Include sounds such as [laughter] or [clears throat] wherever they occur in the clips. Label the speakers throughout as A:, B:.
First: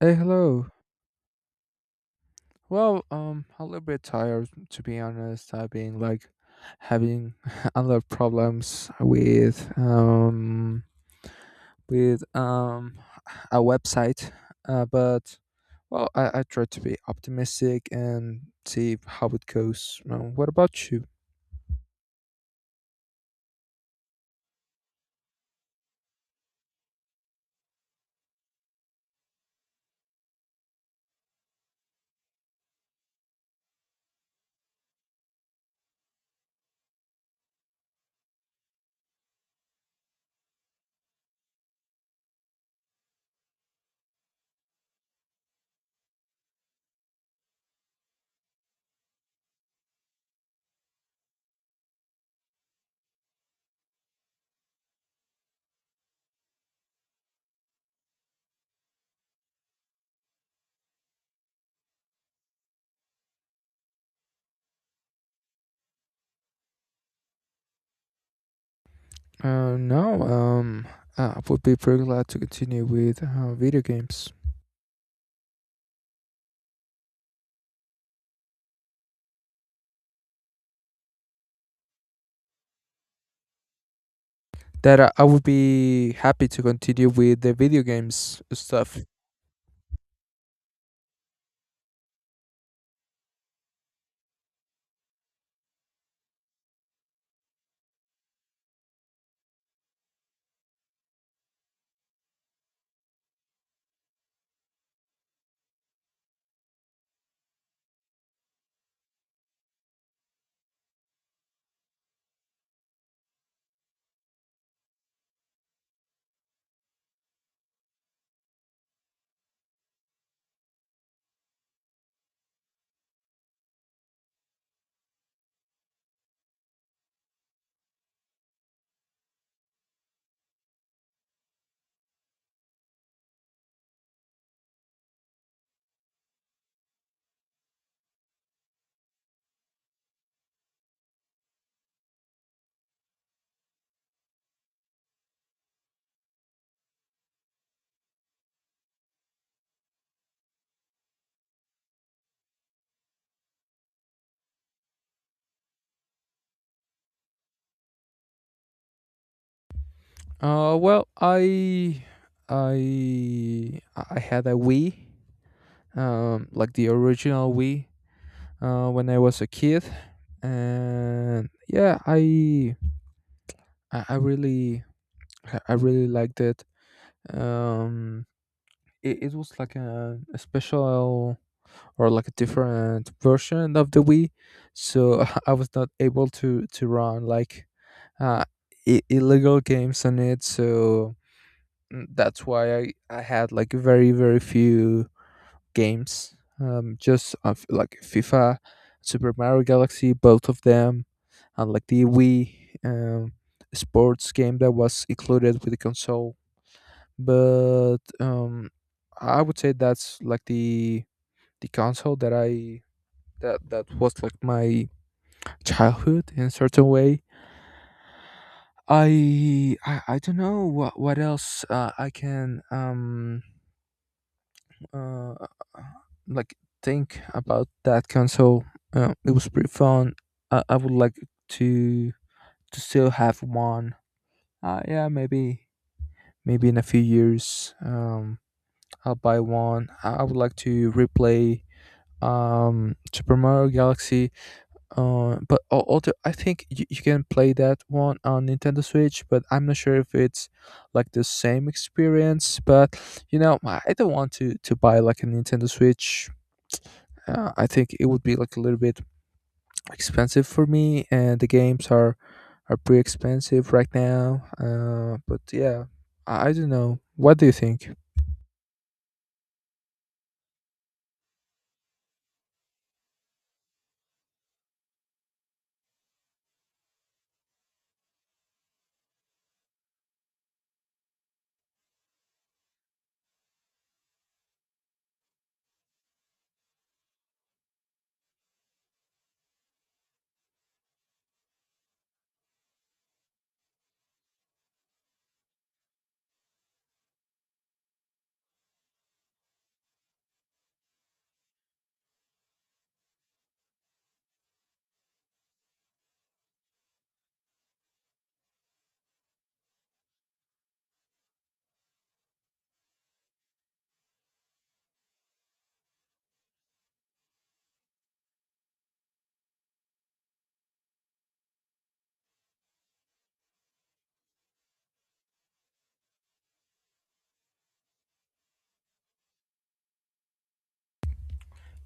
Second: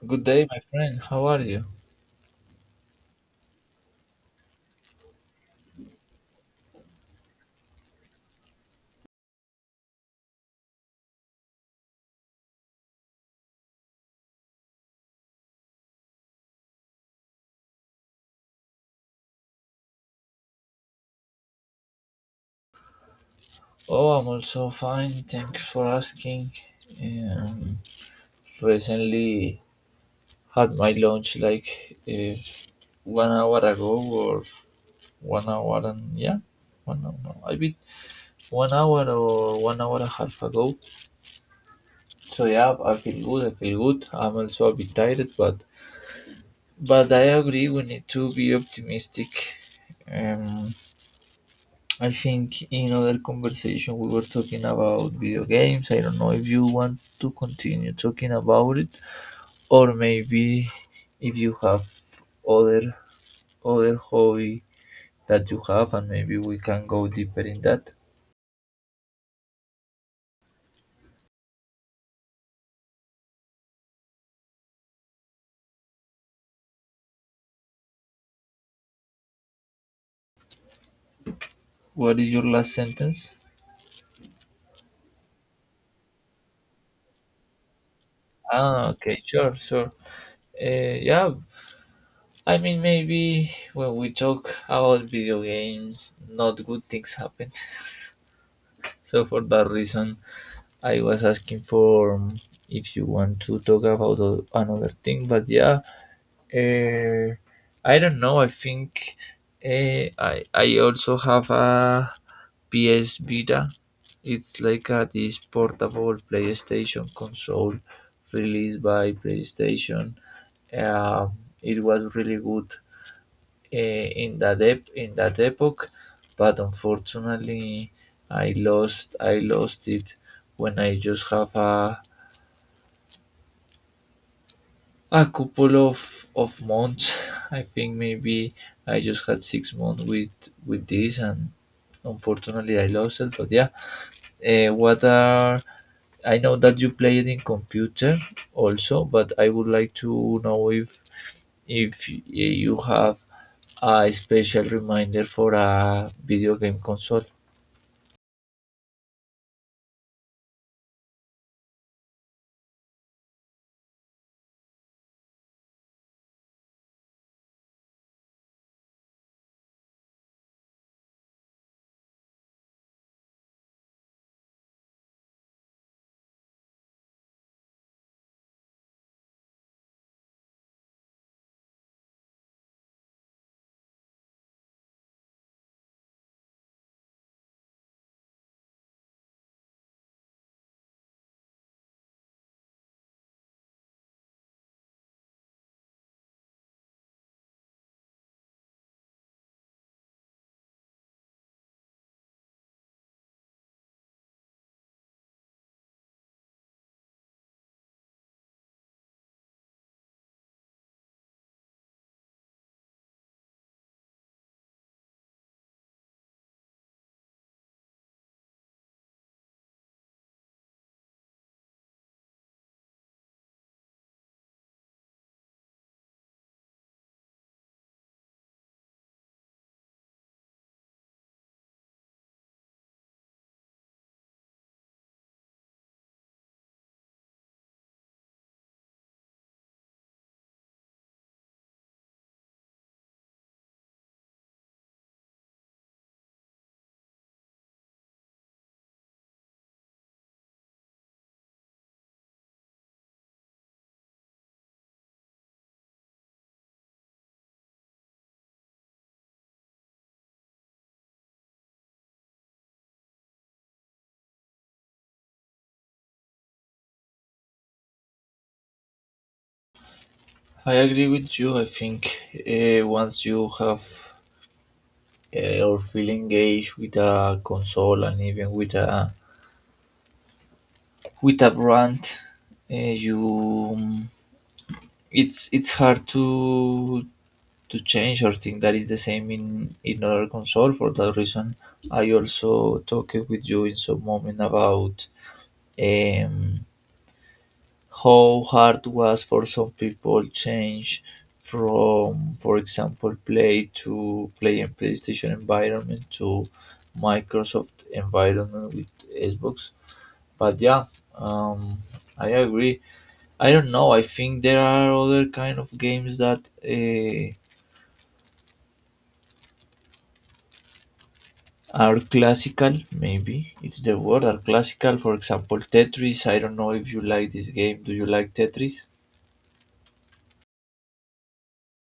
A: Hey,
B: Good day, my
A: hello.
B: friend. How are you?
A: Well, a little bit tired to be honest. I've been like having [laughs] a lot of problems with with um a website, but well, I try to be optimistic and see how it goes. What about you?
B: Oh, I'm also fine. Thanks for asking. Um, recently had my lunch like 1 hour ago or 1 hour and, 1 hour. No, I mean 1 hour or 1 hour and a half ago. So yeah, I feel good. I feel good. I'm also a bit tired, but I agree we need to be optimistic. Um, I think in other conversation we were talking about video games. I don't know if you want to continue talking about it, or maybe if you have other other hobby that you have, and maybe we can go deeper in that.
A: No, I would be pretty glad to continue with video games.
B: What is your last sentence?
A: That I would be happy to continue with the video games
B: Ah,
A: stuff.
B: okay, sure, sure. Yeah, I mean maybe when we talk about video games, not good things happen. [laughs] So for that reason, I was asking for if you want to talk about another thing, but yeah, uh, I don't know. I think I also have a PS Vita. It's like this portable PlayStation console released by PlayStation. Um, it was really good in that epoch, but unfortunately, I lost it when I just have a couple of months. I think maybe I just had 6 months with this, and unfortunately, I lost it. But yeah, what are I know that you play it in computer also, but I would like to know if you have a special reminder for a video game console.
A: Well, I I had a Wii, like the original Wii, when I was a kid, and yeah, I, I really I really liked it. Um, it was like a special or like a different version of the Wii, so [laughs] I was not able to run like uh, illegal games on it. That's why I had like very very few games. Just of like FIFA, Super Mario Galaxy, both of them, and like the Wii um, sports game that was included with the console. But I would say that's like the console that I that that was like my childhood in a certain way. I don't know what else I can uh, like think about that console. It was pretty fun. I would like to still have one. Yeah, maybe in a few years, I'll buy one. I would like to replay Super Mario Galaxy. But also I think you can play that one on Nintendo Switch, but I'm not sure if it's like the same experience. But you know, I don't want to buy like a Nintendo Switch. I think it would be like a little bit expensive for me, and the games are pretty expensive right now. But yeah, I don't know. What do you think?
B: I agree with you. I think once you have or feel engaged with a console and even with a brand, you it's hard to change or think that is the same in other console. For that reason, I also talked with you in some moment about um, how hard was for some people change from for example play to play in playstation environment to microsoft environment with xbox but yeah um I agree I don't know I think there are other kind of games that uh, are classical maybe it's the word are classical for example tetris I don't know if you like this game do you like tetris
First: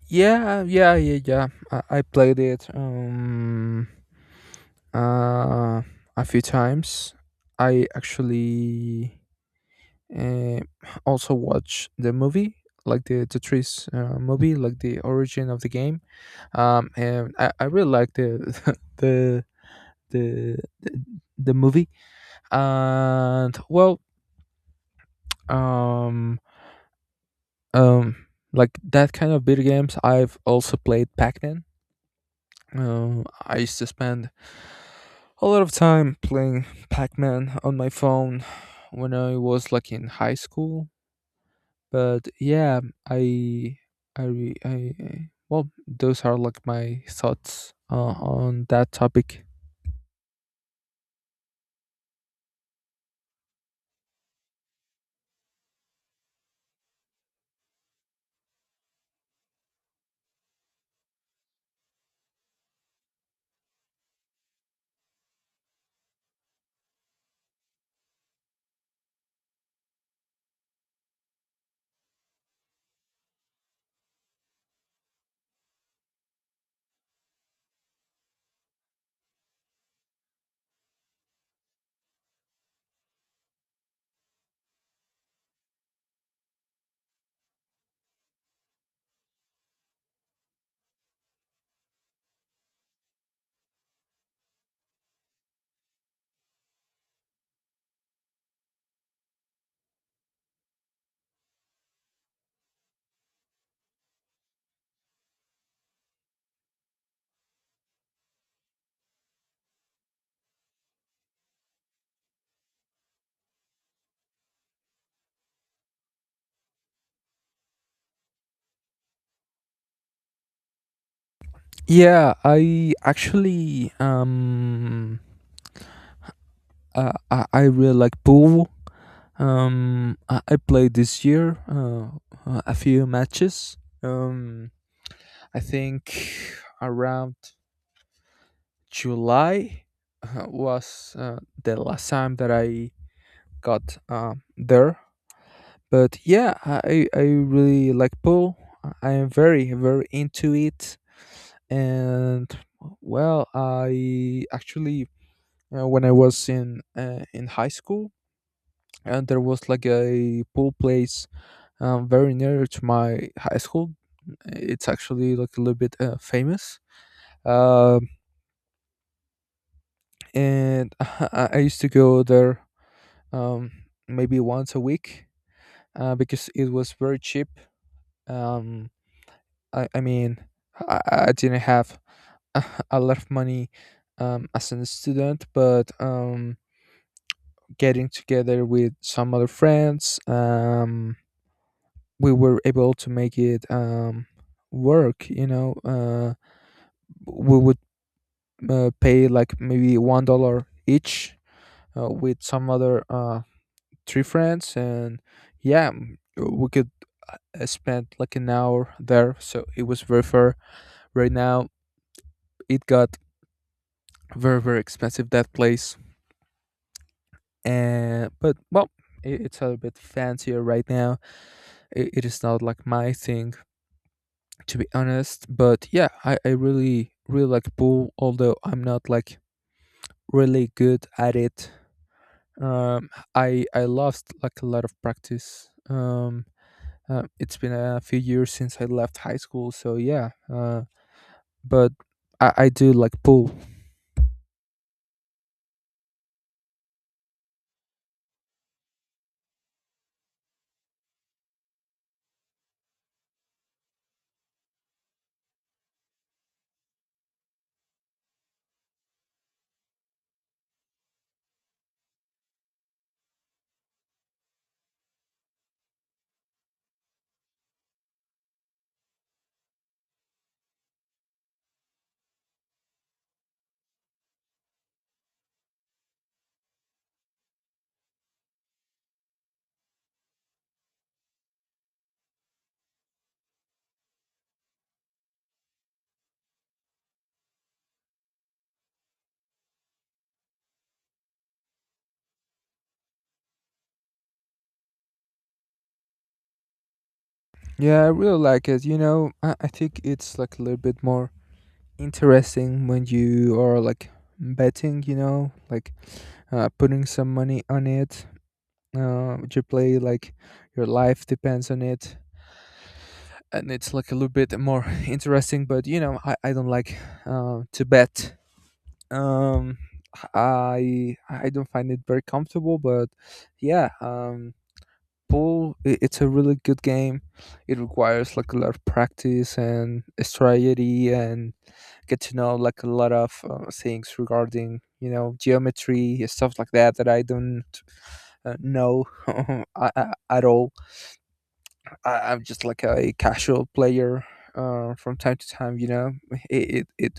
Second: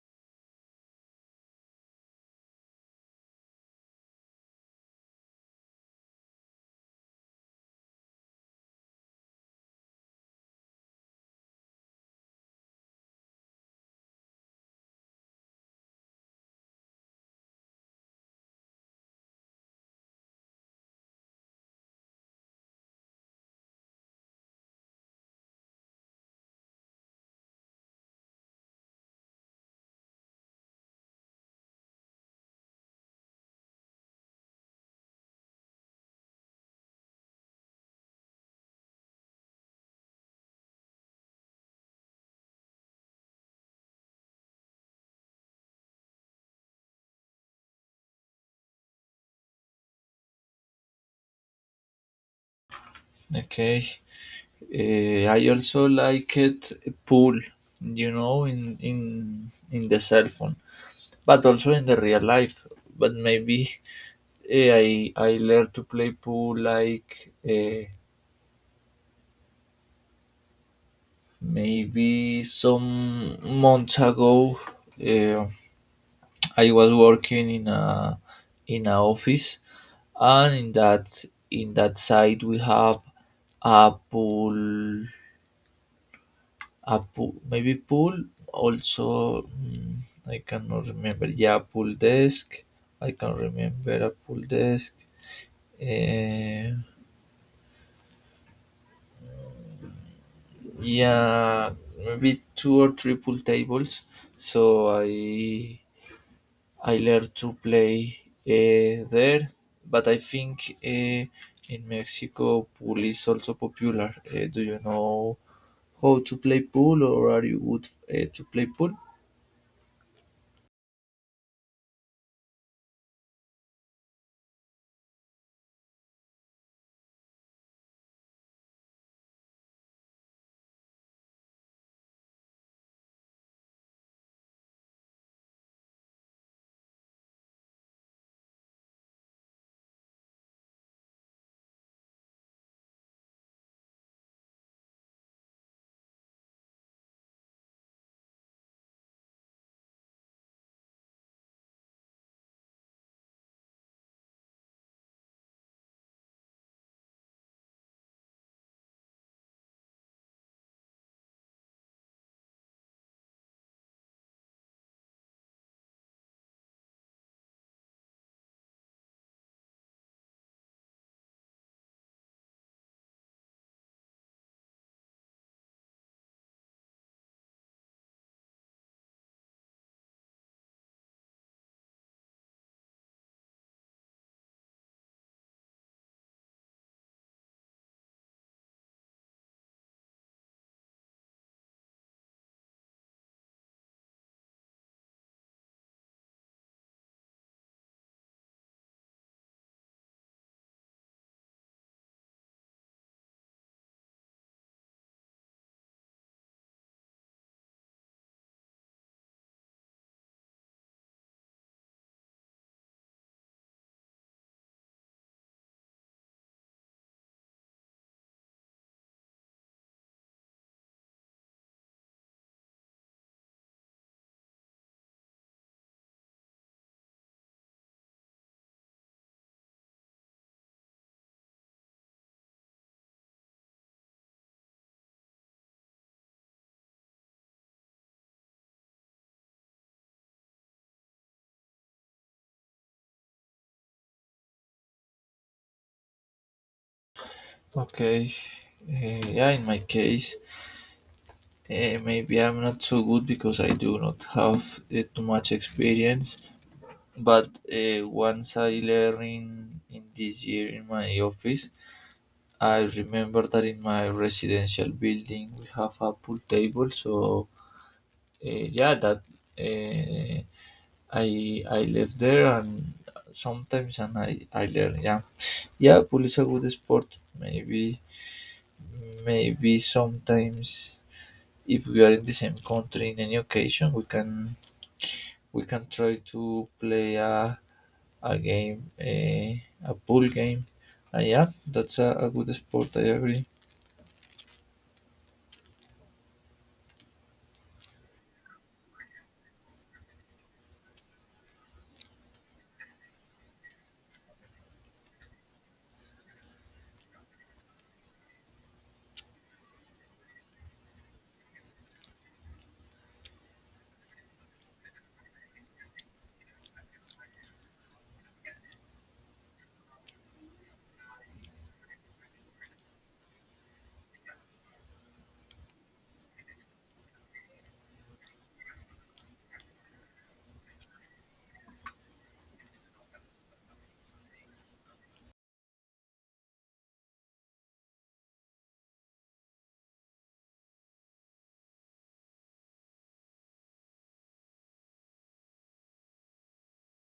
A: Yeah, yeah, yeah, yeah. I played it uh a few times. I actually uh, also watched the movie, like the Tetris movie, like the origin of the game. And I really like the [laughs] the the, the movie. And well um um like that kind of video games, I've also played Pac-Man. I used to spend a lot of time playing Pac-Man on my phone when I was like in high school. But yeah, i I, well, those are like my thoughts on that topic.
B: okay. Eh, I also liked pool, in the cell phone, but also in the real life. But maybe I learned to play pool like maybe some months ago. Eh, I was working in a office, and in that side we have a pool a pool, maybe pool. Also, I cannot remember. Yeah, pool desk. I can remember a pool desk. Eh, yeah, maybe two or three pool tables. So I learned to play there, but I think in Mexico pool is also popular. Do you know how to play pool, or are you good to play pool?
A: Yeah, I actually, I really like pool. I played this year a few matches. Um, I think around July was the last time that I got there. But yeah, I really like pool. I am very, very into it. And well, I actually, when I was in high school, and there was like a pool place very near to my high school. It's actually like a little bit famous, um, and [laughs] I used to go there um, maybe once a week because it was very cheap. Um, I mean, I, I didn't have [laughs] a lot of money as a student, but getting together with some other friends, we were able to make it work. You know, we would pay like maybe $1 each with some other three friends, and yeah, we could spend like an hour there, so it was very fair. Right now it got very very expensive, that place. And but well i- it's a bit fancier right now. It is not like my thing to be honest, but yeah, I really really like pool, although I'm not like really good at it. I lost like a lot of practice. It's been a few years since I left high school, so yeah. But I do like pool.
B: Okay. Yeah, in my case, maybe I'm not so good because I do not have too much experience. But once I learned in this year in my office, I remember that in my residential building we have a pool table. So yeah, that uh, I live there and sometimes and I learn. Yeah, yeah, pool is a good sport. Maybe maybe sometimes if we are in the same country in any occasion, we can try to play a game, a pool game. And yeah, that's a good sport. I agree.
A: Yeah, I really like it. You know, I think it's like a little bit more interesting when you are like betting. You know, like putting some money on it. You play like your life depends on it, and it's like a little bit more [laughs] interesting. But you know, I don't like to bet. Um I don't find it very comfortable. But yeah, pool, it's a really good game. It requires like a lot of practice and strategy, and get to know like a lot of things regarding, you know, geometry and stuff like that that I don't know [laughs] at all. I'm just like a casual player from time to time, you know. it it it,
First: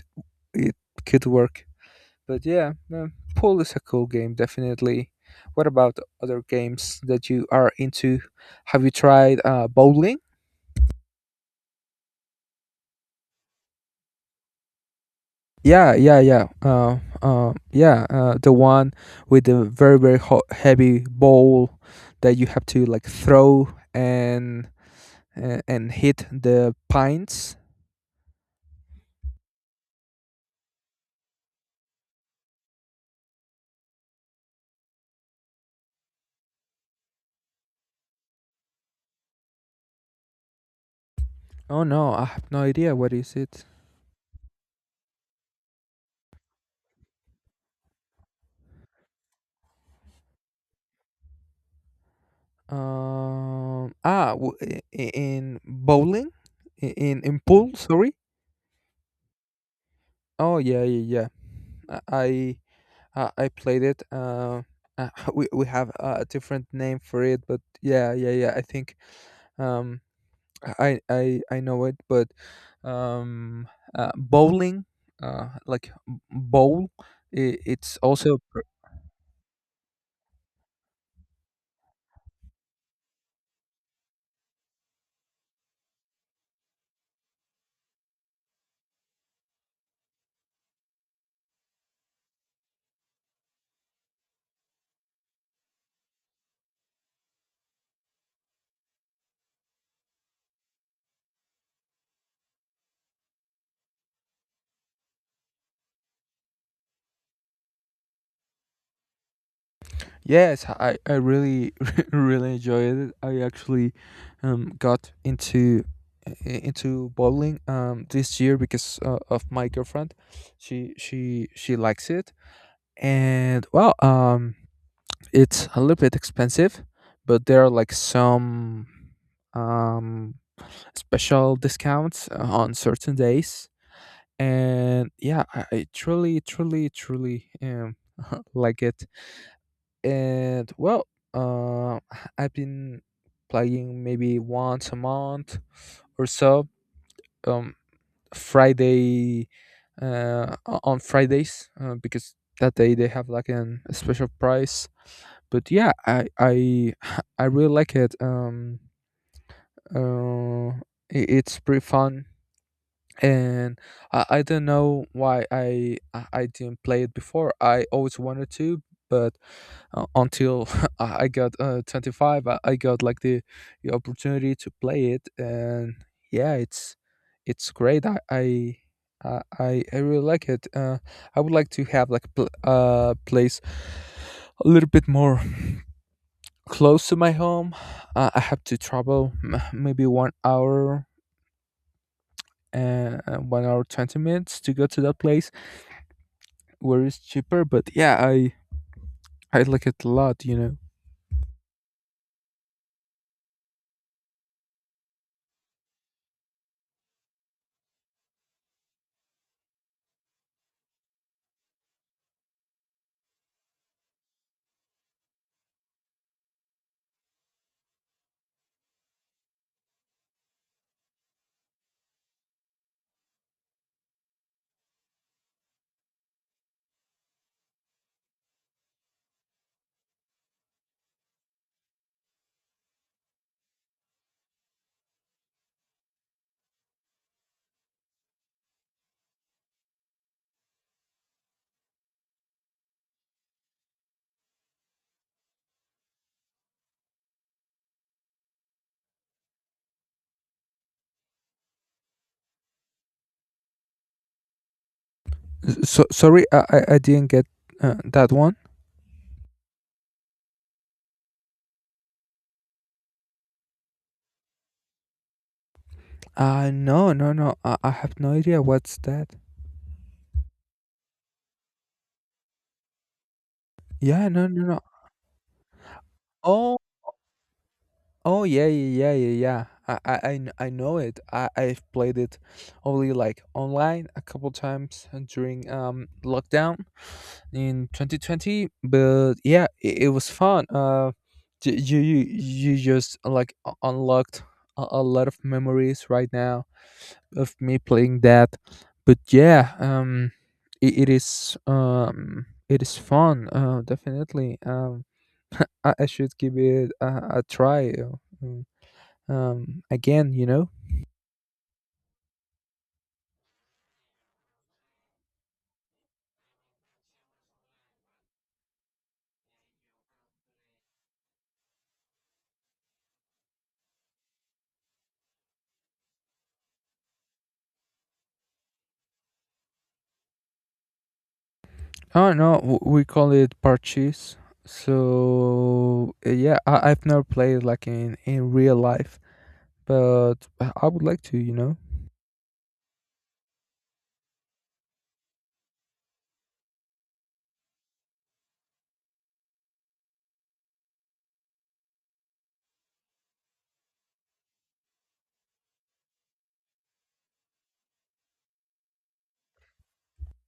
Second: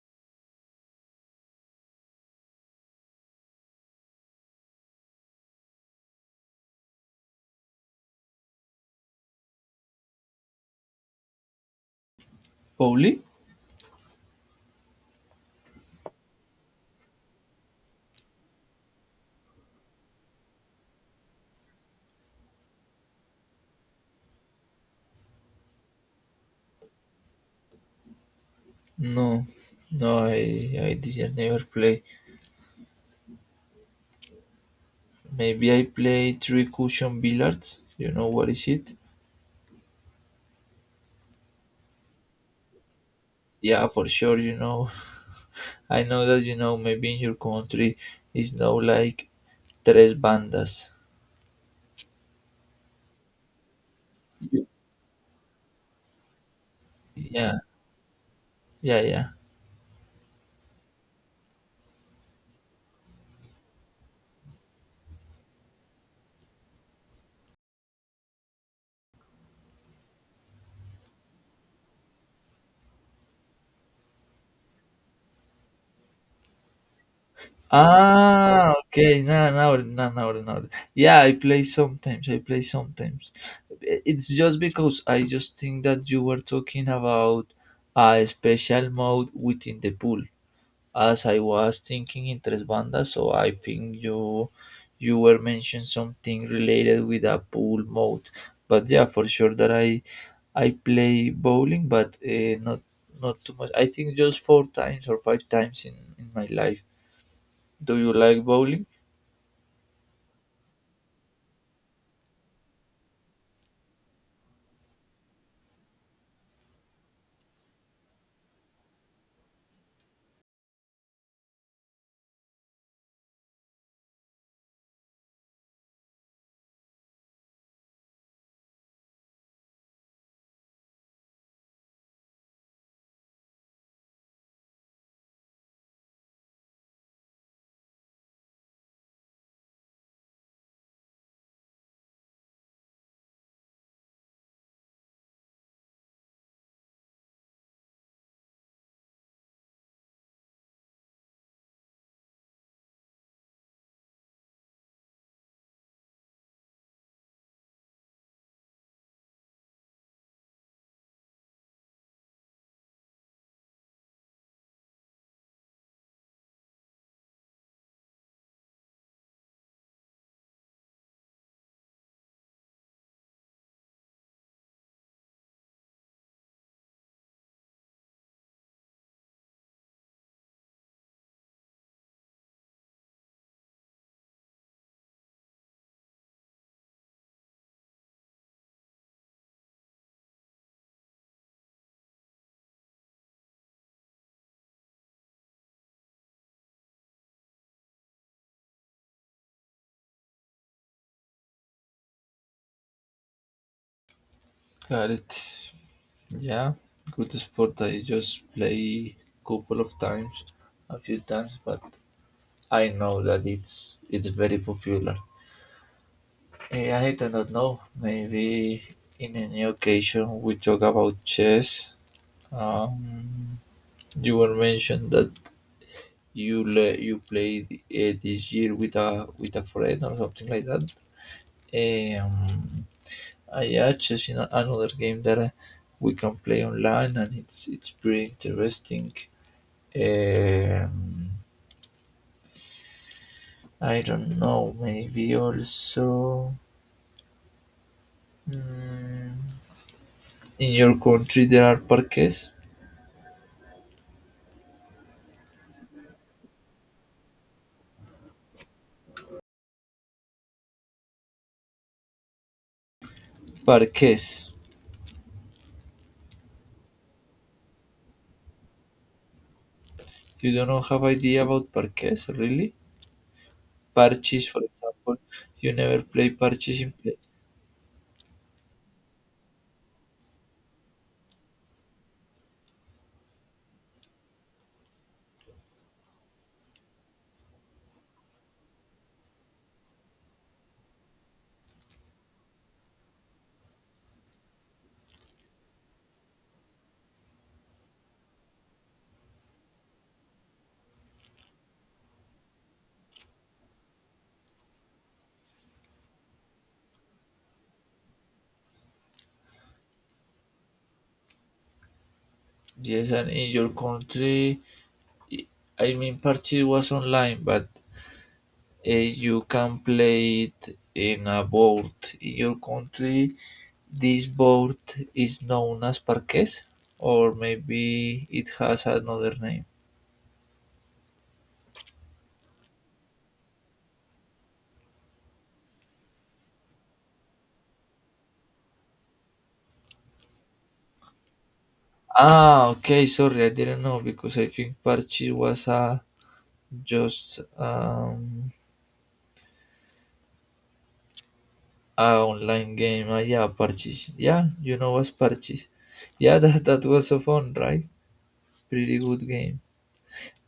A: it could work, but yeah, pool is a cool game, definitely. What about other games that you are into? Have you tried bowling?
B: Bowling?
A: Yeah, yeah, yeah. Yeah, the one with the very, very heavy ball that you have to like throw and and hit the pines.
B: No, no, I didn't never play. Maybe I play three cushion billiards. You know what is it?
A: Oh no, I have no idea. What is it?
B: Yeah, for sure. You know, [laughs] I know that you know. Maybe in your country, is no like tres bandas. Yeah,
A: In bowling, in
B: yeah,
A: pool. Sorry.
B: yeah, yeah.
A: Oh yeah, yeah, yeah. I I played it. [laughs] We have a different name for it, but yeah, yeah, yeah. I think um I know it, but um bowling, like bowl. I it's also.
B: Ah, okay. Now, now, now, now, now. Yeah, I play sometimes. I play sometimes. It's just because I just think that you were talking about a special mode within the pool, as I was thinking in Tres Bandas. So I think you were mentioning something related with a pool mode. But yeah, for sure that I play bowling, but not too much. I think just four times or five times in my life. Do you like bowling?
A: Yes, I really [laughs] really enjoyed it. I actually got into i- into bowling this year because of my girlfriend. She she likes it, and well, it's a little bit expensive, but there are like some um, special discounts on certain days, and yeah, I truly truly truly [laughs] like it. And well, uh, [sighs] I've been playing maybe once a month or so. Um, Friday on Fridays because that day they have like an a special price. But yeah, I [sighs] [laughs] I really like it. Uh, it's pretty fun, and I don't know why I didn't play it before. I always wanted to, but until [laughs] I got 25, I got like the opportunity to play it, and yeah, it's great. I really like it. I would like to have like place a little bit more close to my home. I have to travel maybe 1 hour and 1 hour 20 minutes to go to that place where it's cheaper. But yeah, I like it a lot, you know.
B: Got it. Yeah, good sport. I just play couple of times, a few times, but I know that it's very popular. I do not know. Maybe in any occasion we talk about chess. Um, you were mentioned that you played this year with a friend or something like that. Um, I just in another game that we can play online, and it's pretty interesting. Um, I don't know. Maybe also mm, in your country there are parques.
A: So sorry, I didn't get that one.
B: Parques.
A: No, no, no. I have no idea what's that.
B: You don't know, have idea about parques, really?
A: Yeah, no,
B: Parches, for
A: no, no.
B: example. You never play
A: Oh,
B: parches in play.
A: oh yeah, yeah, yeah, yeah, yeah. I know it. I I've played it only like online a couple times during lockdown in 2020. But yeah, it was fun. You you just like unlocked a lot of memories right now of me playing that. But yeah, it is fun. Definitely. I should give it a try. Mm, Again, you know.
B: Yes, and in your country, I I mean, parches was online, but you can play it in a board. In your country, this board is known as parquet, or maybe it has another name.
A: Oh no, we call it parches. So yeah, I've never played like in real life, but I would like to, you know.
B: Ah, okay. Sorry, I didn't know because I think Parchis was just um a online game. Ah, yeah, Parchis. Yeah, you know what's Parchis. Yeah, [laughs] that was so fun, right? Pretty good game.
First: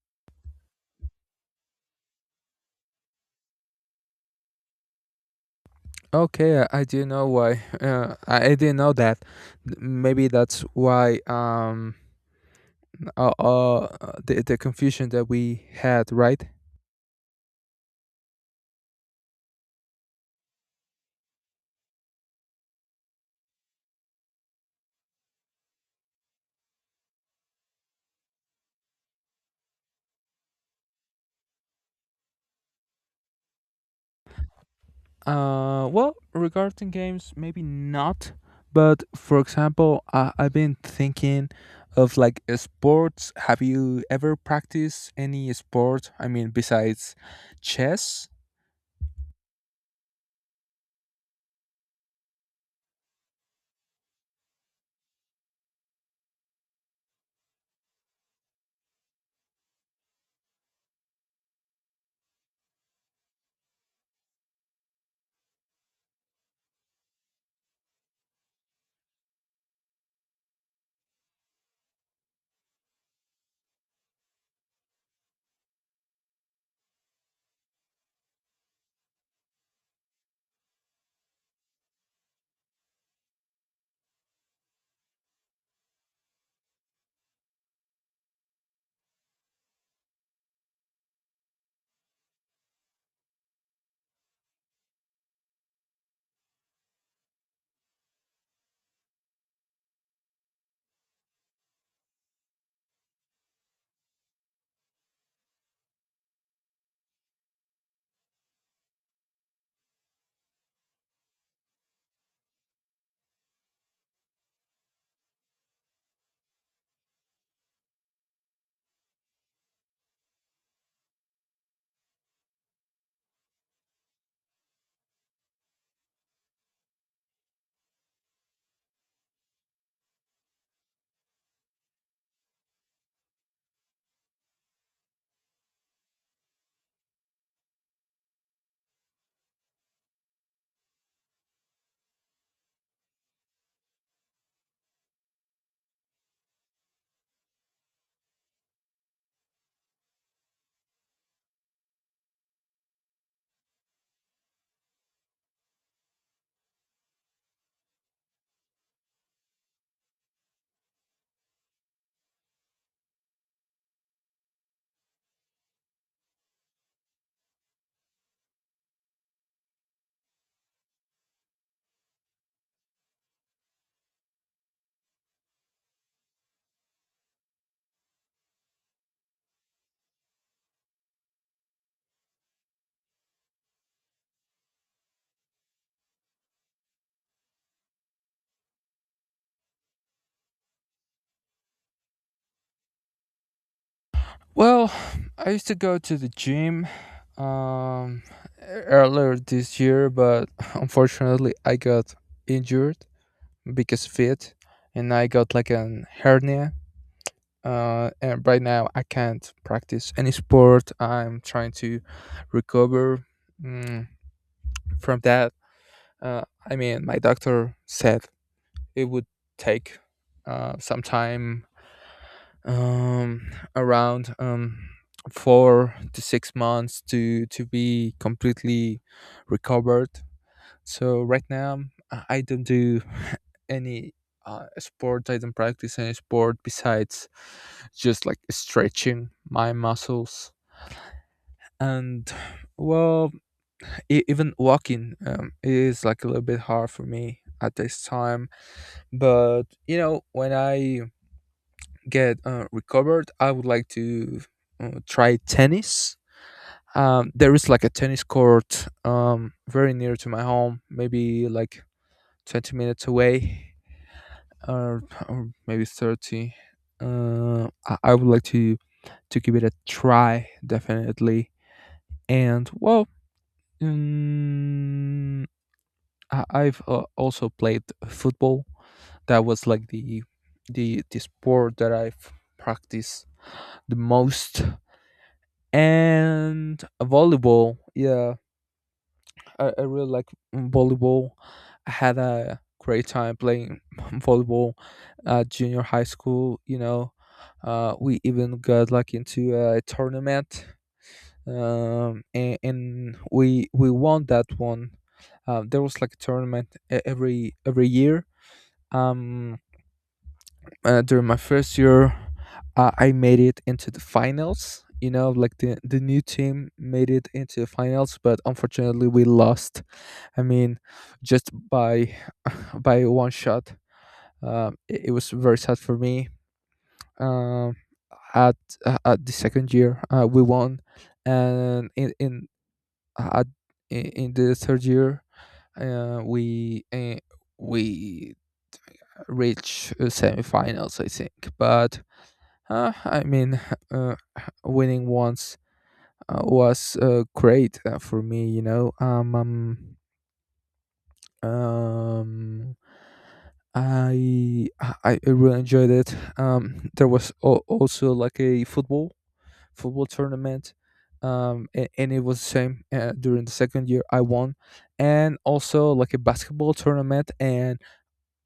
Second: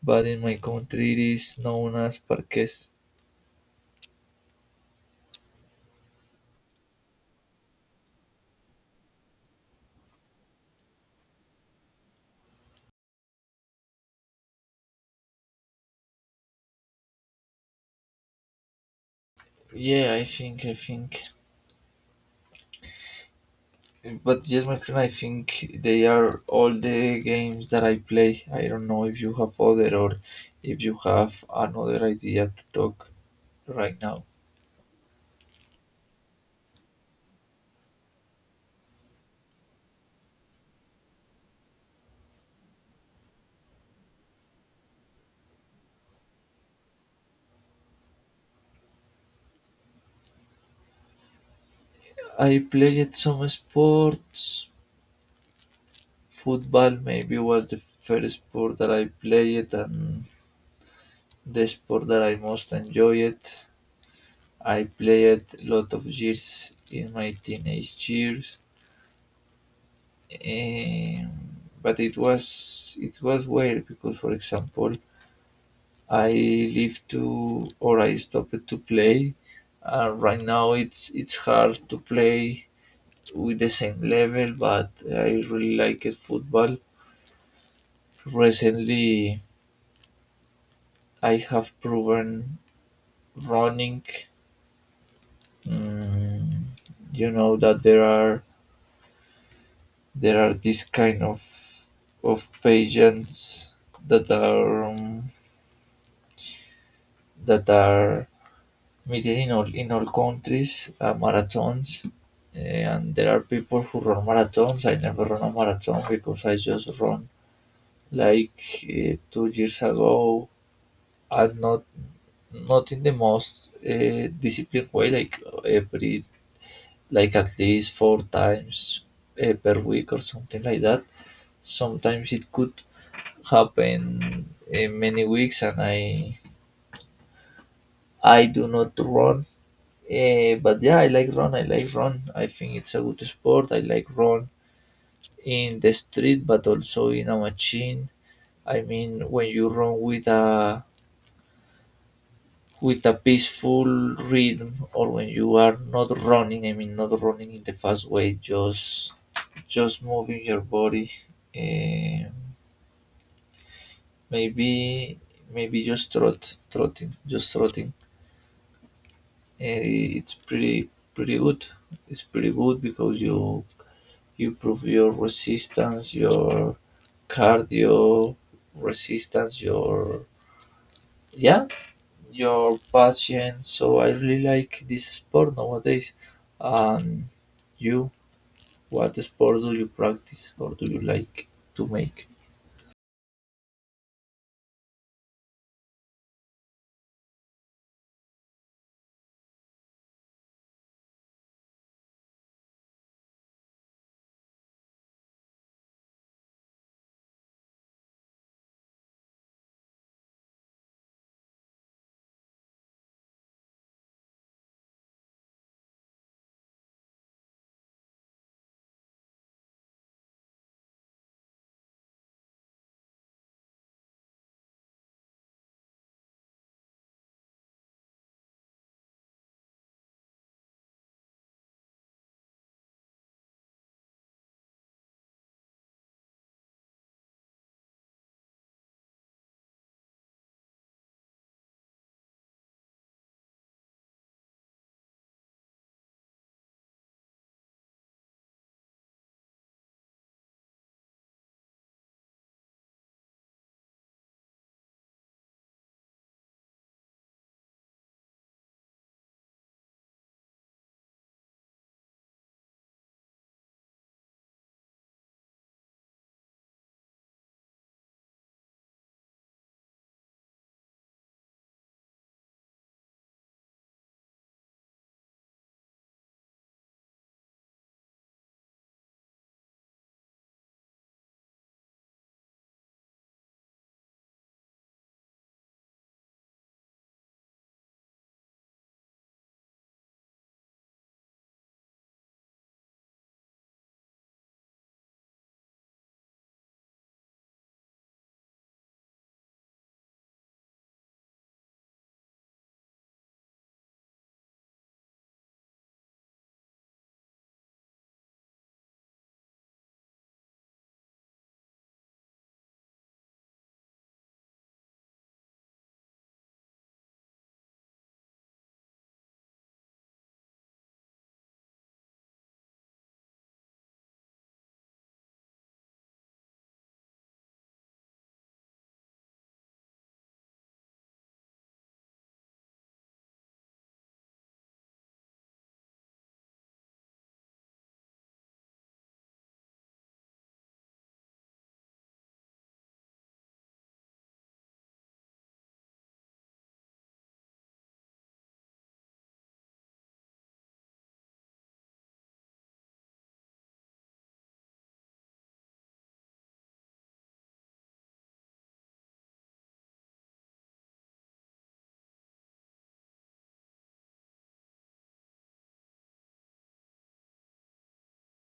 B: But in my country, it is known as Parques.
A: Okay, I didn't know why. I didn't know that. Maybe that's why. Uh, uh the confusion that we had, right?
B: Yeah, I think But yes, my friend, I think they are all the games that I play. I don't know if you have other or if you have another idea to talk right now.
A: Well, regarding games maybe not, but for example, I've been thinking of like sports. Have you ever practiced any sport? I mean, besides chess.
B: I played some sports. Football maybe was the first sport that I played and the sport that I most enjoyed. I played a lot of years in my teenage years. Um, but it was weird because for example I live to or I stopped to play. Right now, it's hard to play with the same level, but I really like it football. Recently, I have proven running. Mm, you know that there are this kind of patients that are that are we did in all countries marathons, and there are people who run marathons. I never run a marathon because I just run like 2 years ago, and not in the most disciplined way, like every like at least four times per week or something like that. Sometimes it could happen in many weeks, and I do not run. But yeah, I like run. I like run. I think it's a good sport. I like run in the street, but also in a machine. I mean, when you run with a peaceful rhythm, or when you are not running. I mean, not running in the fast way, just moving your body. Eh, maybe maybe just trotting, just trotting. Eh, it's pretty good. It's pretty good because you prove your resistance, your cardio resistance, yeah, your patience. So I really like this sport nowadays. And you, what sport do you practice or do you like to make?
A: Well, [sighs] I used to go to the gym um earlier this year, but [laughs] unfortunately I got injured because fit, and I got like an hernia. And right now I can't practice any sport. I'm trying to recover, mm, from that. Uh, I mean, my doctor said it would take some time, um, around 4 to 6 months to be completely recovered. So right now, I don't do [laughs] any sport. I don't practice any sport besides just like stretching my muscles. And well, even walking is like a little bit hard for me at this time. But you know, when I get recovered, I would like to try tennis. There is like a tennis court very near to my home, maybe like 20 minutes away, or maybe 30. I would like to give it a try, definitely. And well, um, I've also played football. That was like the sport that I've practiced the most, and volleyball. Yeah, I really like volleyball. I had a great time playing [laughs] volleyball at junior high school. We even got into a tournament. Um, and, and we we won that one. There was like a tournament every year. Um, During my first year, I made it into the finals. The new team made it into the finals, but unfortunately we lost, I mean, just by [laughs] by one shot. It was very sad for me. Um, at at the second year, we won, and in at, in the third year, uh, we uh, we reached semifinals, I think. But uh, I mean, [laughs] uh, winning once was great for me. Um, I really enjoyed it. There was also like a football tournament, and it was the same during the second year. I won, and also like a basketball tournament. And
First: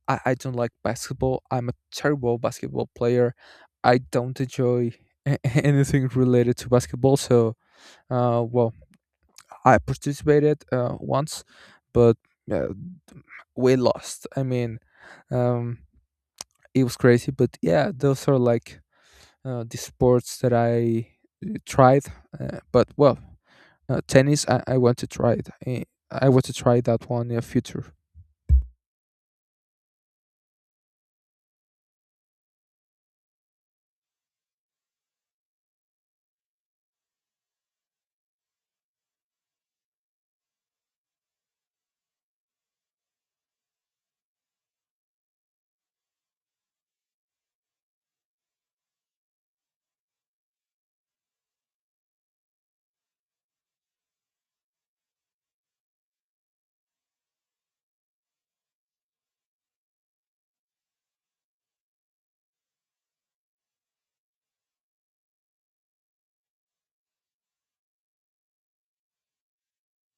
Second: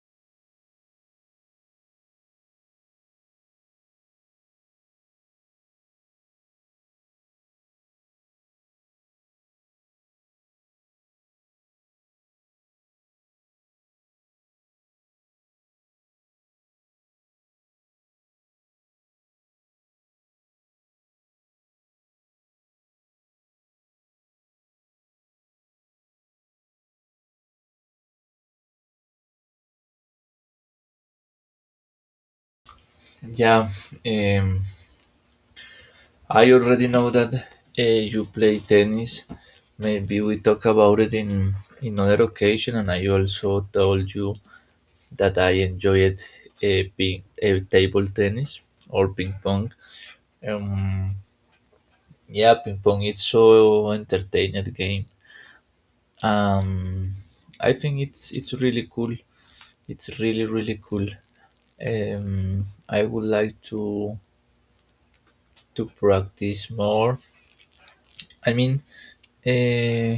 A: I don't like basketball. I'm a terrible basketball player. I don't enjoy [laughs] anything related to basketball. So, uh, well, I participated once, but. Uh, we lost. Um, it was crazy, but yeah, those are like the sports that I tried. Uh, but well, Tennis, I want to try it. I want to try that one in the future.
B: Yeah, um, I already know that you play tennis. Maybe we talk about it in other occasion, and I also told you that I enjoyed being table tennis or ping pong. Um, yeah, ping pong it's so entertaining game. Um, I think it's really cool. It's really really cool. I would like to practice more. I mean, uh,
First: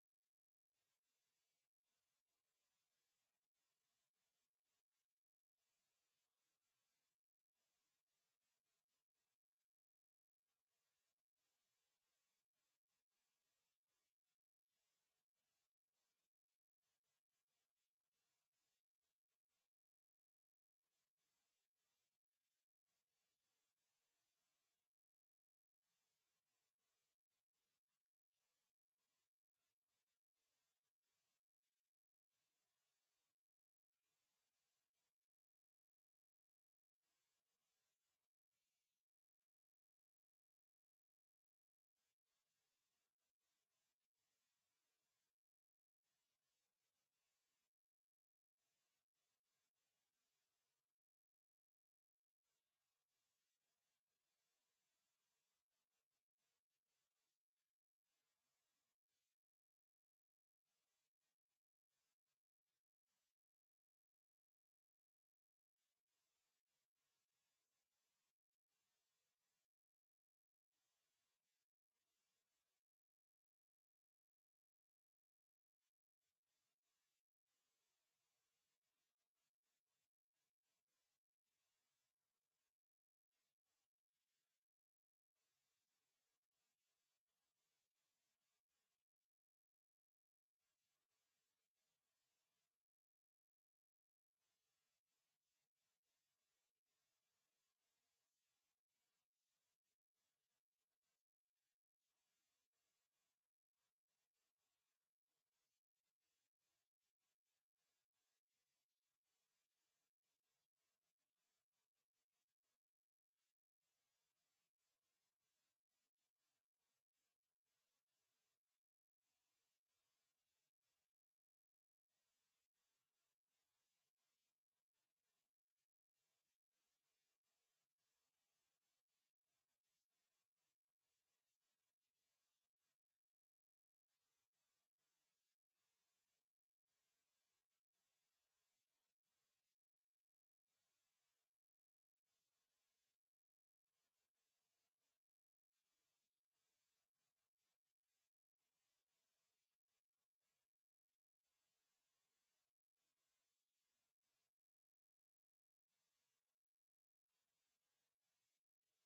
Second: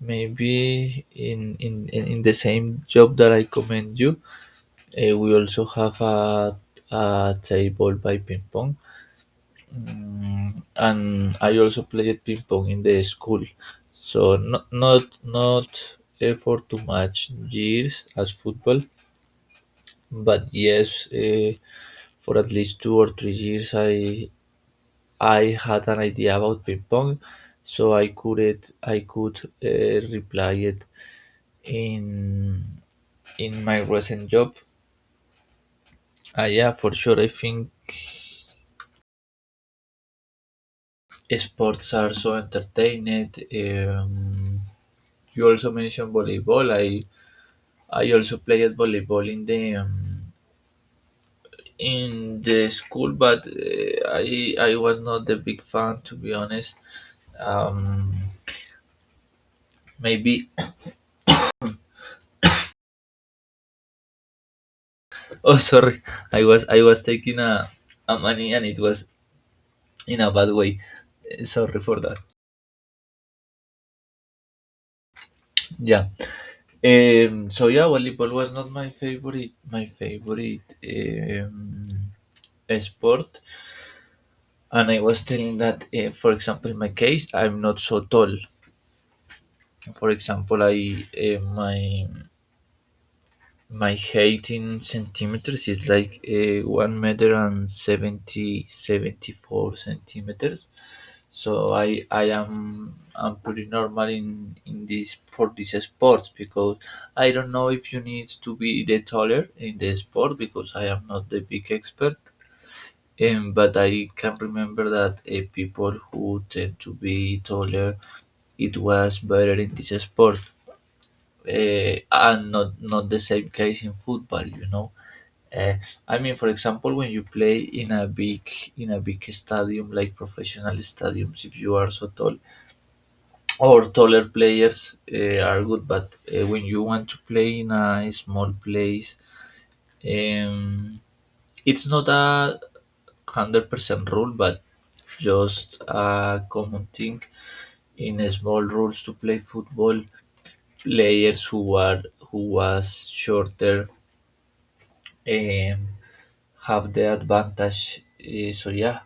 B: maybe in the same job that I commend you, we also have a table by ping pong. Mm, and I also played ping pong in the school, so not for too much years as football, but yes, uh, for at least 2 or 3 years, I had an idea about ping pong, so I could reply it in in my recent job. Yeah, for sure. I think sports are so entertaining. Um, you also mentioned volleyball. I also played volleyball in the school, but I was not the big fan to be honest. Um, maybe [laughs] oh sorry, I was taking a money and it was in a bad way. Sorry for that. Yeah. So yeah, volleyball was not my favorite sport, and I was telling that for example in my case I'm not so tall. For example, I my my height in centimeters is like 1 m and 70 74 centimeters. So I'm pretty normal in this for this sport because I don't know if you need to be the taller in the sport because I am not the big expert. But I can remember that people who tend to be taller, it was better in this sport and not the same case in football you know uh, i mean for example when you play in a big stadium like professional stadiums, if you are so tall or taller players are good, but when you want to play in a small place, um, it's not a 100% rule but just a common thing. In small rules to play football, players who are who was shorter um, have the advantage. So yeah,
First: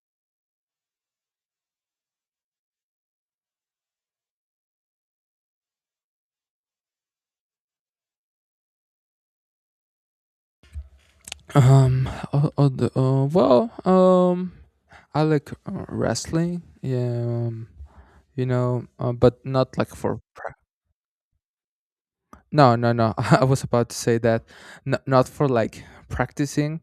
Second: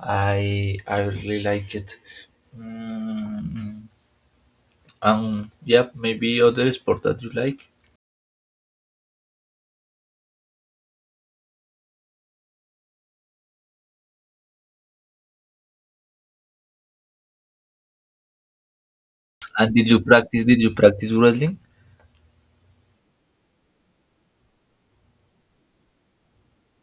B: I really like it. Mm, yeah, maybe other sport that you like.
A: Um, o- other- uh, well, um, I like wrestling. Yeah. But
B: And
A: not
B: did
A: like
B: you
A: for.
B: practice? Did you practice wrestling?
A: No, no, no. [laughs] I was about to say that, not for like practicing.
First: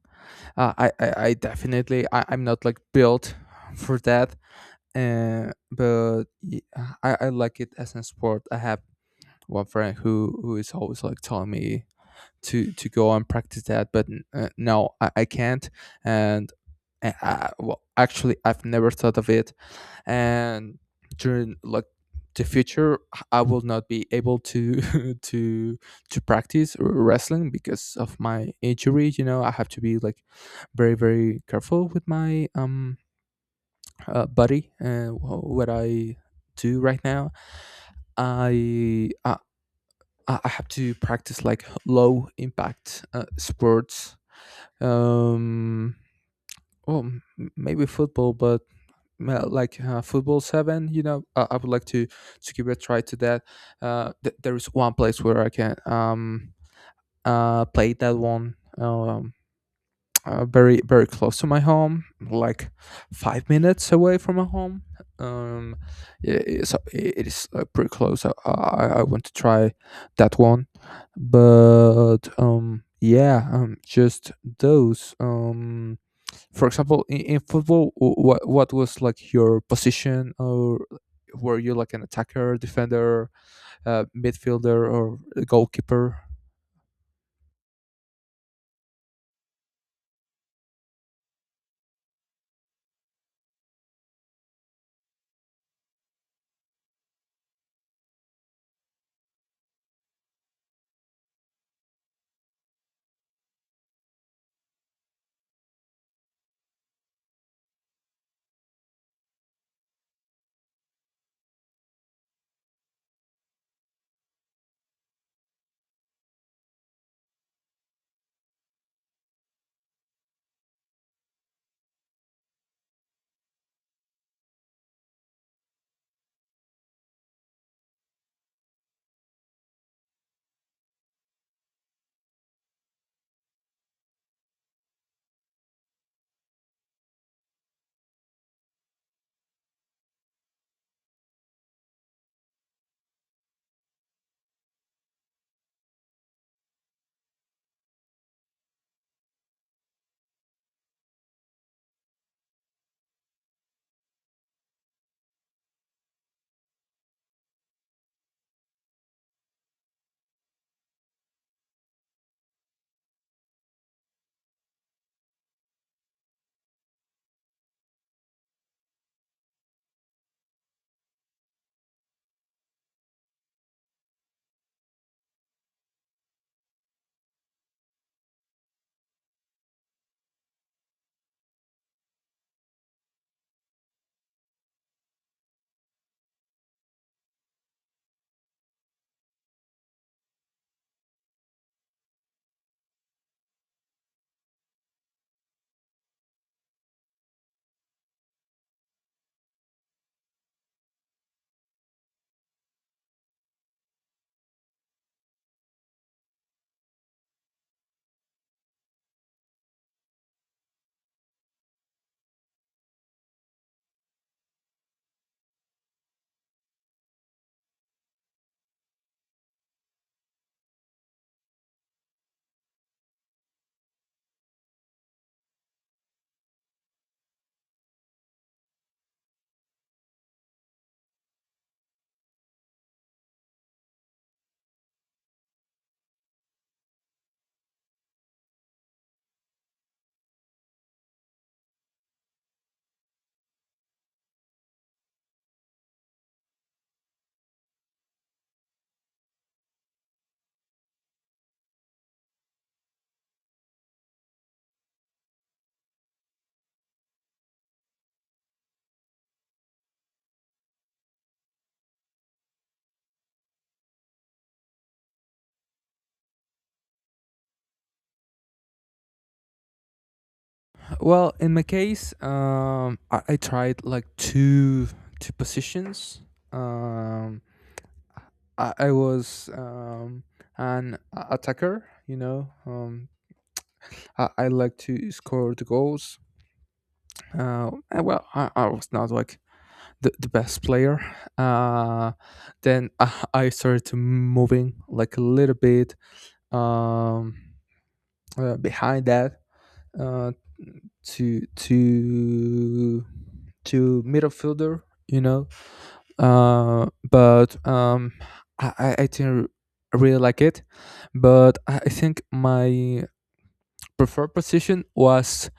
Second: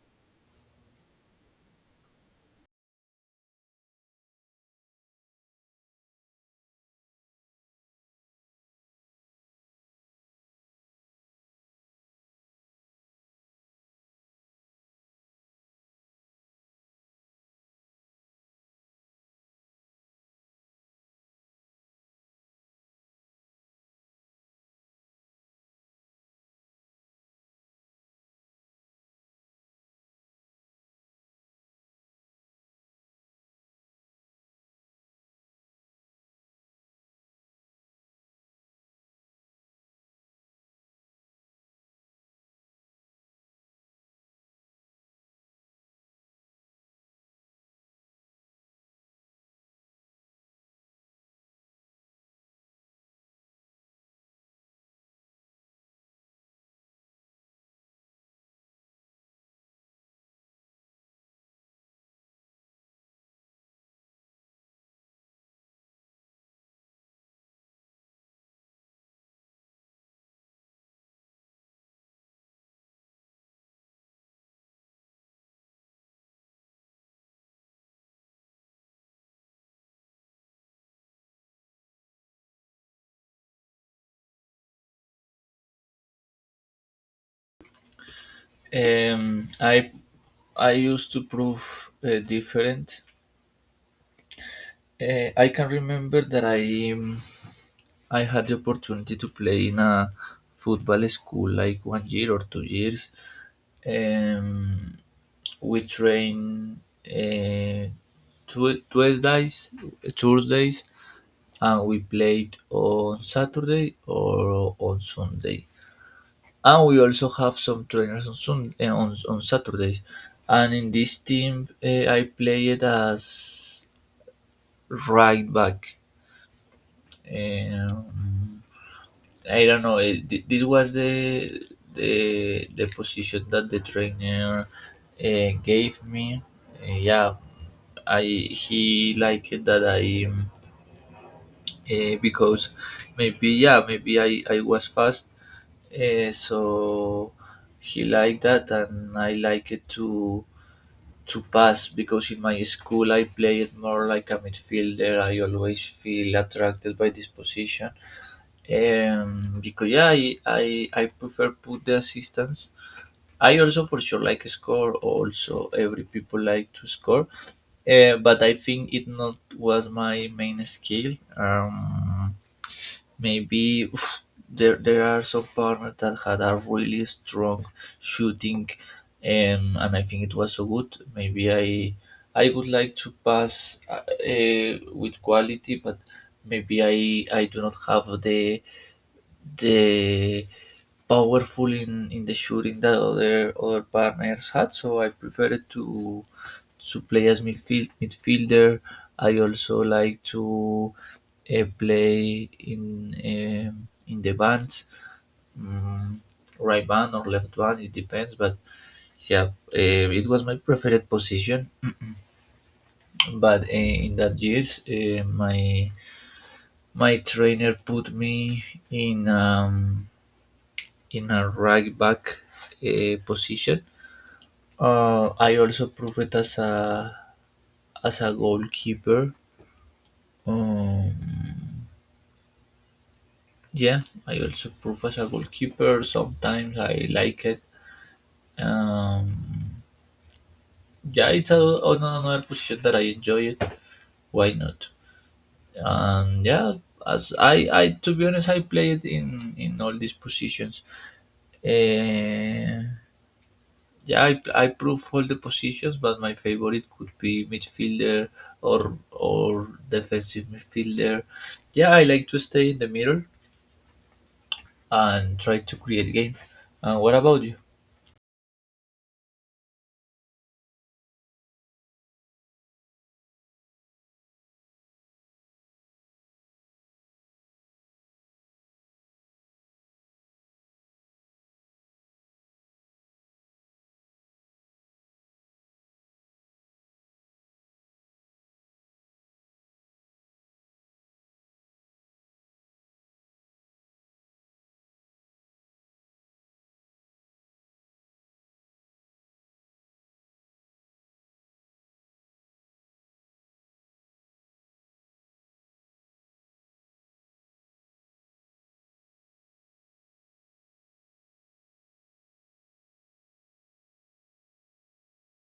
A: I definitely I'm not like built for that. Uh, but y- I, I like it as a sport. I have one friend who is always like telling me to go and practice that, but no, I can't. And actually I've never thought of it. And during like the future, I will not be able to [laughs] to to practice wrestling because of my injury. You know, I have to be like very very careful with my body and what I do right now. I I have to practice like low impact sports. um well m- Maybe football, but football seven, you know. I would like to give a try to that. There is one place where I can play that one, very very close to my home, like 5 minutes away from my home. um it is pretty close. I want to try that one. But yeah just those For example, in football, what was like your position, or were you like an attacker, defender, midfielder, or a goalkeeper?
B: Um, I I used to prove different. I can remember that I had the opportunity to play in a football school like one year or 2 years. Um, we train Tuesdays, Thursdays, and we played on Saturday or on Sunday. And we also have some trainers on on Saturdays. And in this team, I played as right back. Um, I don't know. This was the the position that the trainer gave me. Yeah, I he liked it that I because maybe yeah maybe I was fast, so he liked that and I like it to pass because in my school I played more like a midfielder. I always feel attracted by this position, because yeah, I prefer put the assistance. I also for sure like score. Also, every people like to score, but I think it not was my main skill. Maybe oof, there are some partners that had a really strong shooting, and I think it was so good. Maybe I would like to pass with quality, but maybe I do not have the powerful in the shooting that other partners had. So I preferred to play as midfielder. I also like to play in the bands, mm, right band or left band. It depends, but yeah, it was my preferred position. But in that years, my my trainer put me in. In a right back position. I also proved it as a goalkeeper. Um, yeah, I also prove as a goalkeeper. Sometimes I like it. Um, yeah, it's a, another position that I enjoy it. Why not? And yeah, as I to be honest, I play it in all these positions. Uh, Yeah, I prove all the positions, but my favorite could be midfielder or defensive midfielder. Yeah, I like to stay in the middle and try to create game. And what about you?
A: Well, in my case, I tried like two positions. um I was attacker, you know. I like to score the goals. I was not like the best player. Uh, then I started to moving like a little bit, um, behind that, uh, to to to midfielder, you know. But I didn't really like it. But I think my preferred position was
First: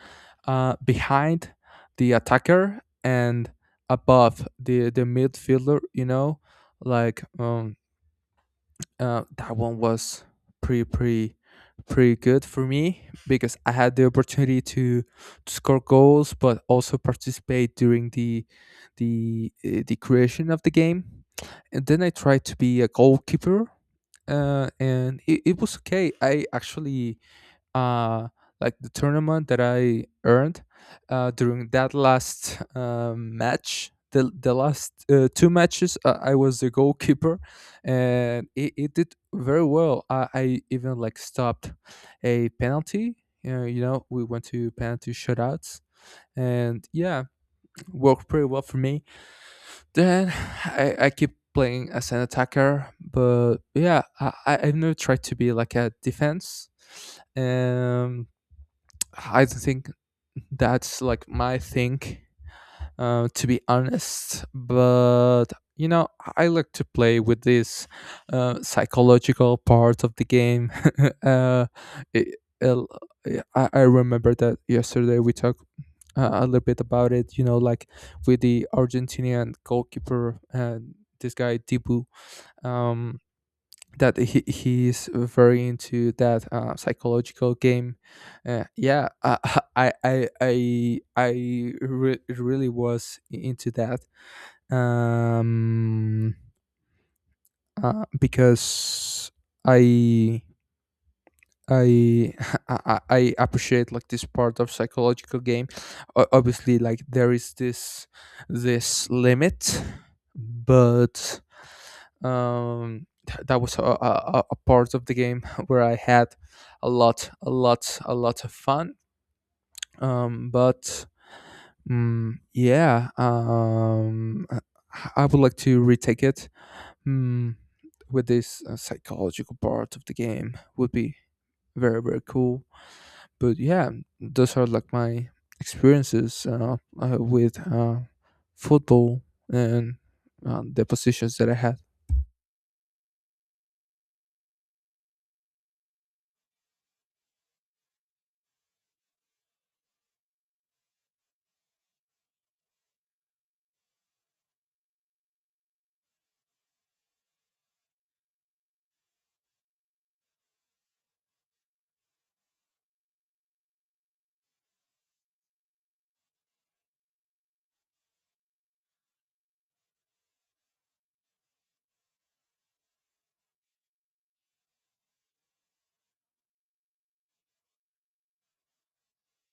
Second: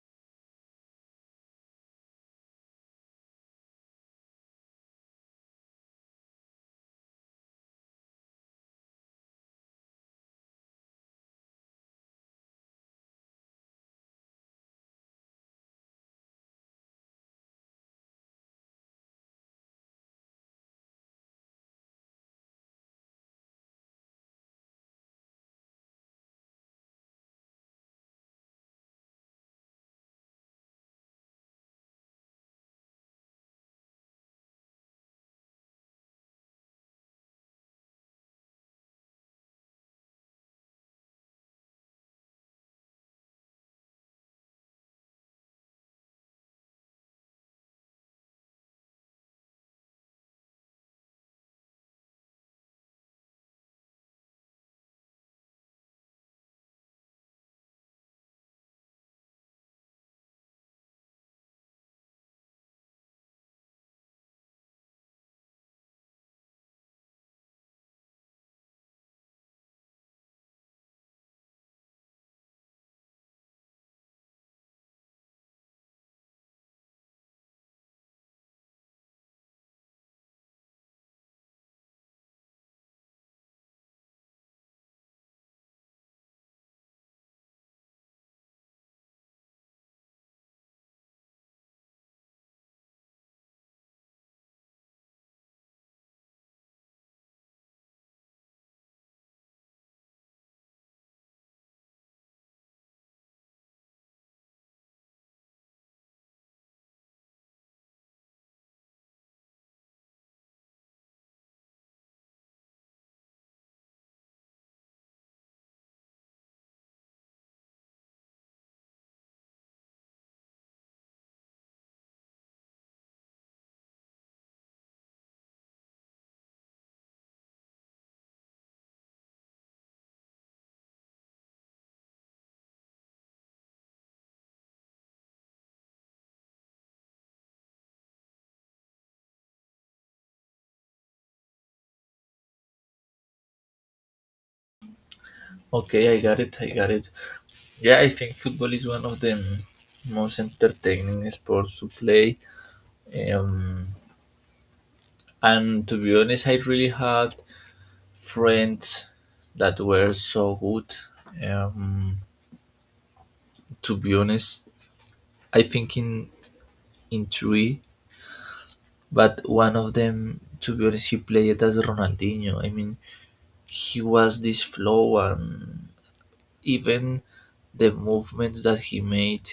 A: behind the attacker and above the midfielder, you know. like um, that one was pretty pretty pretty good for me because I had the opportunity to score goals, but also participate during the the creation of the game. And then I tried to be a goalkeeper, and it was okay. I actually uh like the tournament that I earned during that last match. The last two matches, I was the goalkeeper, and it did very well. I even like stopped a penalty. We went to penalty shootouts, and yeah, worked pretty well for me. Then I keep playing as an attacker, but yeah, I've never tried to be like a defense. Um, I think that's like my thing, to be honest. But you know, I like to play with this psychological part of the game. [laughs] uh, it, el- I remember that yesterday we talked a little bit about it. You know, like with the Argentinian goalkeeper and this guy Dibu. Um, that he's very into that psychological game. Uh, yeah, uh, [laughs] I I I I really was into that, um, because I. I, [laughs] I appreciate like this part of psychological game. Obviously, like there is this limit, but that was a part of the game [laughs] where I had a lot of fun. But mm, yeah I would like to retake it. mm, with this psychological part of the game would be very very cool. But yeah, those are like my experiences with football and the positions that I had.
B: Okay, I got it. I got it. Yeah, I think football is one of the most entertaining sports to play. Um, and to be honest, I really had friends that were so good. Um, to be honest, I think in three but one of them, to be honest, he played as Ronaldinho. I mean, he was this flow and even the movements that he made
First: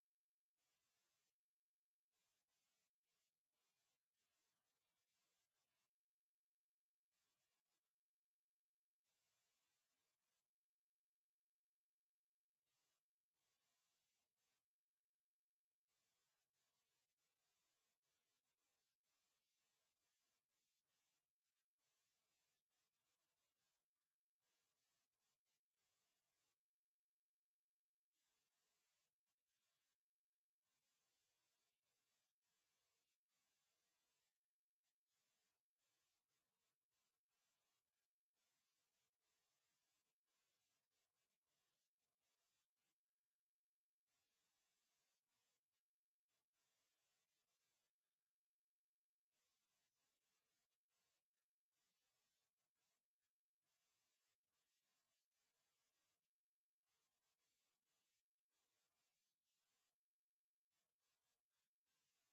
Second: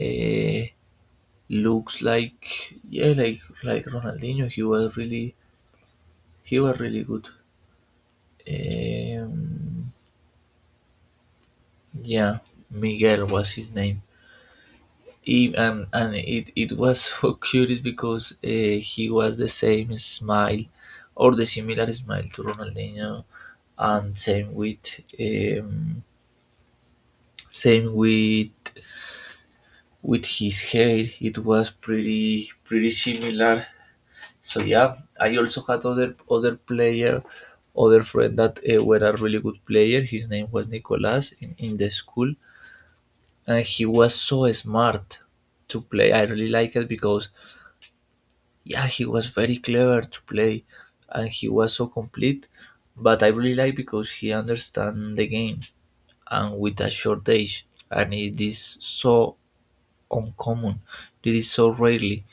B: uh, looks like yeah like Ronaldinho. He was really he was really good. um, yeah, Miguel was his name. He, and it, it was so [laughs] curious because he was the same smile or the similar smile to Ronaldinho, and same with, um, same with his hair. It was pretty similar. So yeah, I also had other player, other friend that were a really good player. His name was Nicolas in the school, and he was so smart to play. I really like it because yeah, he was very clever to play, and he was so complete. But I really like because he understand the game, and with a short age, and it is so uncommon. It is so rarely.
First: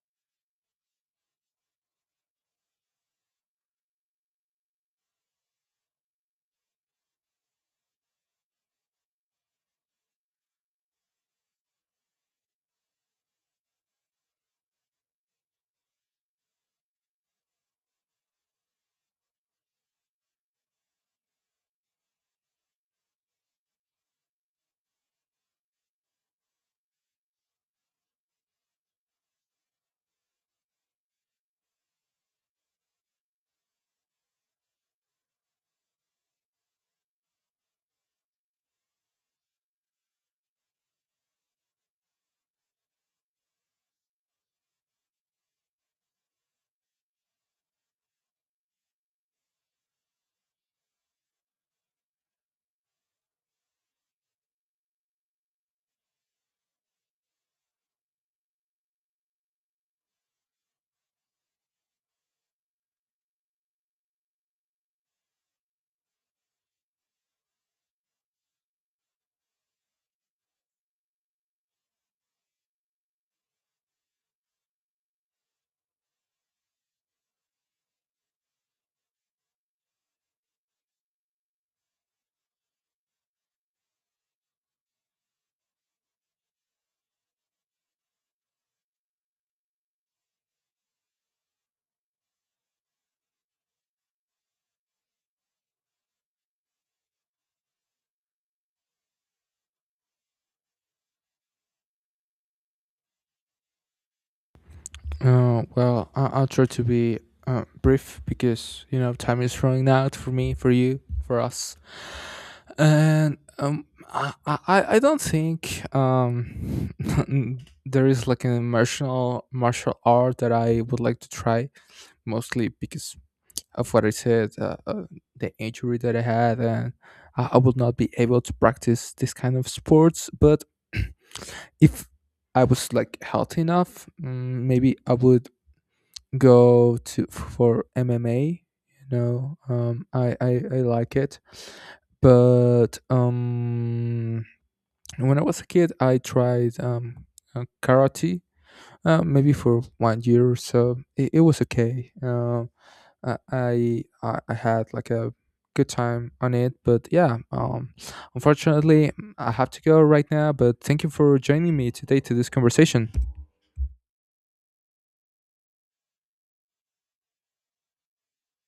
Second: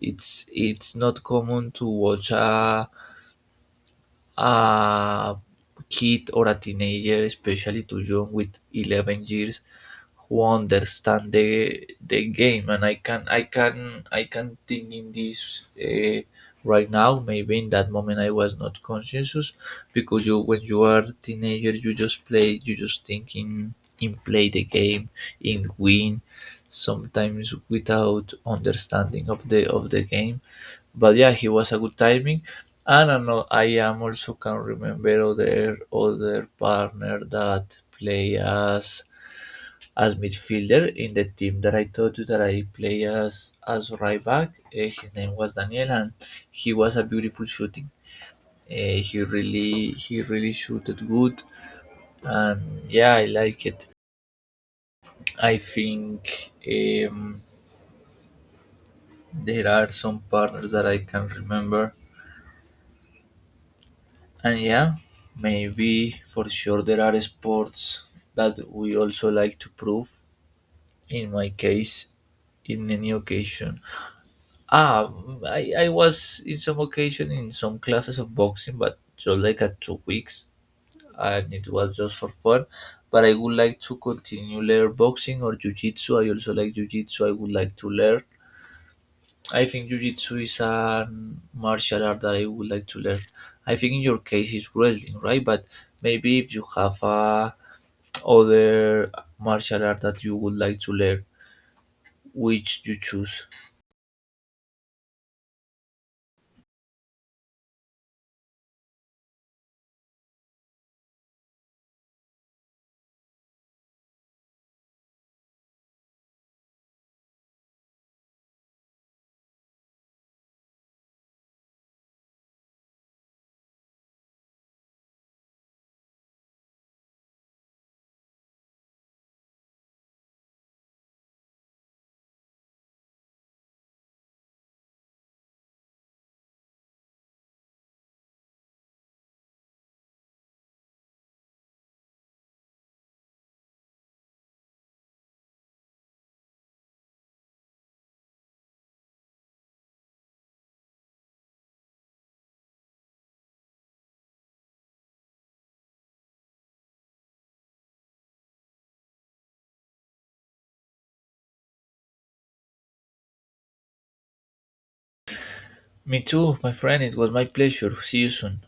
B: It's not common to watch a kid or a teenager, especially to young with 11 years, who understand the game. And I can think in this right now. Maybe in that moment I was not conscious because you, when you are teenager, you just play. You just think in play the game, in win, sometimes without understanding of the game. But yeah, he was a good timing. And I am also can remember other partner that play as midfielder in the team that I told you that I play as right back. His name was Daniel, and he was a beautiful shooting. He really shooted good, and yeah, I like it. I think um, there are some partners that I can remember. And yeah, maybe for sure there are sports that we also like to prove. In my case, in any occasion. Ah, I was in some occasion in some classes of boxing, but just like at 2 weeks, and it was just for fun. But I would like to continue learn boxing or jujitsu. I also like jujitsu. I would like to learn. I think jujitsu is a martial art that I would like to learn. I think in your case is wrestling, right? But maybe if you have a other martial art that you would like to learn, which you choose.
A: I'll try to be brief because you know time is running out for me, for you, for us, and I don't think [laughs] there is like an martial art that I would like to try, mostly because of what I said, the injury that I had, and I would not be able to practice this kind of sports. But [clears throat] if I was like healthy enough, mm, maybe I would go to for MMA. I like it, but when I was a kid, I tried karate. Maybe for one year or so, it was okay. I had like a good time on it, but yeah, unfortunately, I have to go right now. But thank you for joining me today to this conversation.
B: Me too, my friend. It was my pleasure. See you soon.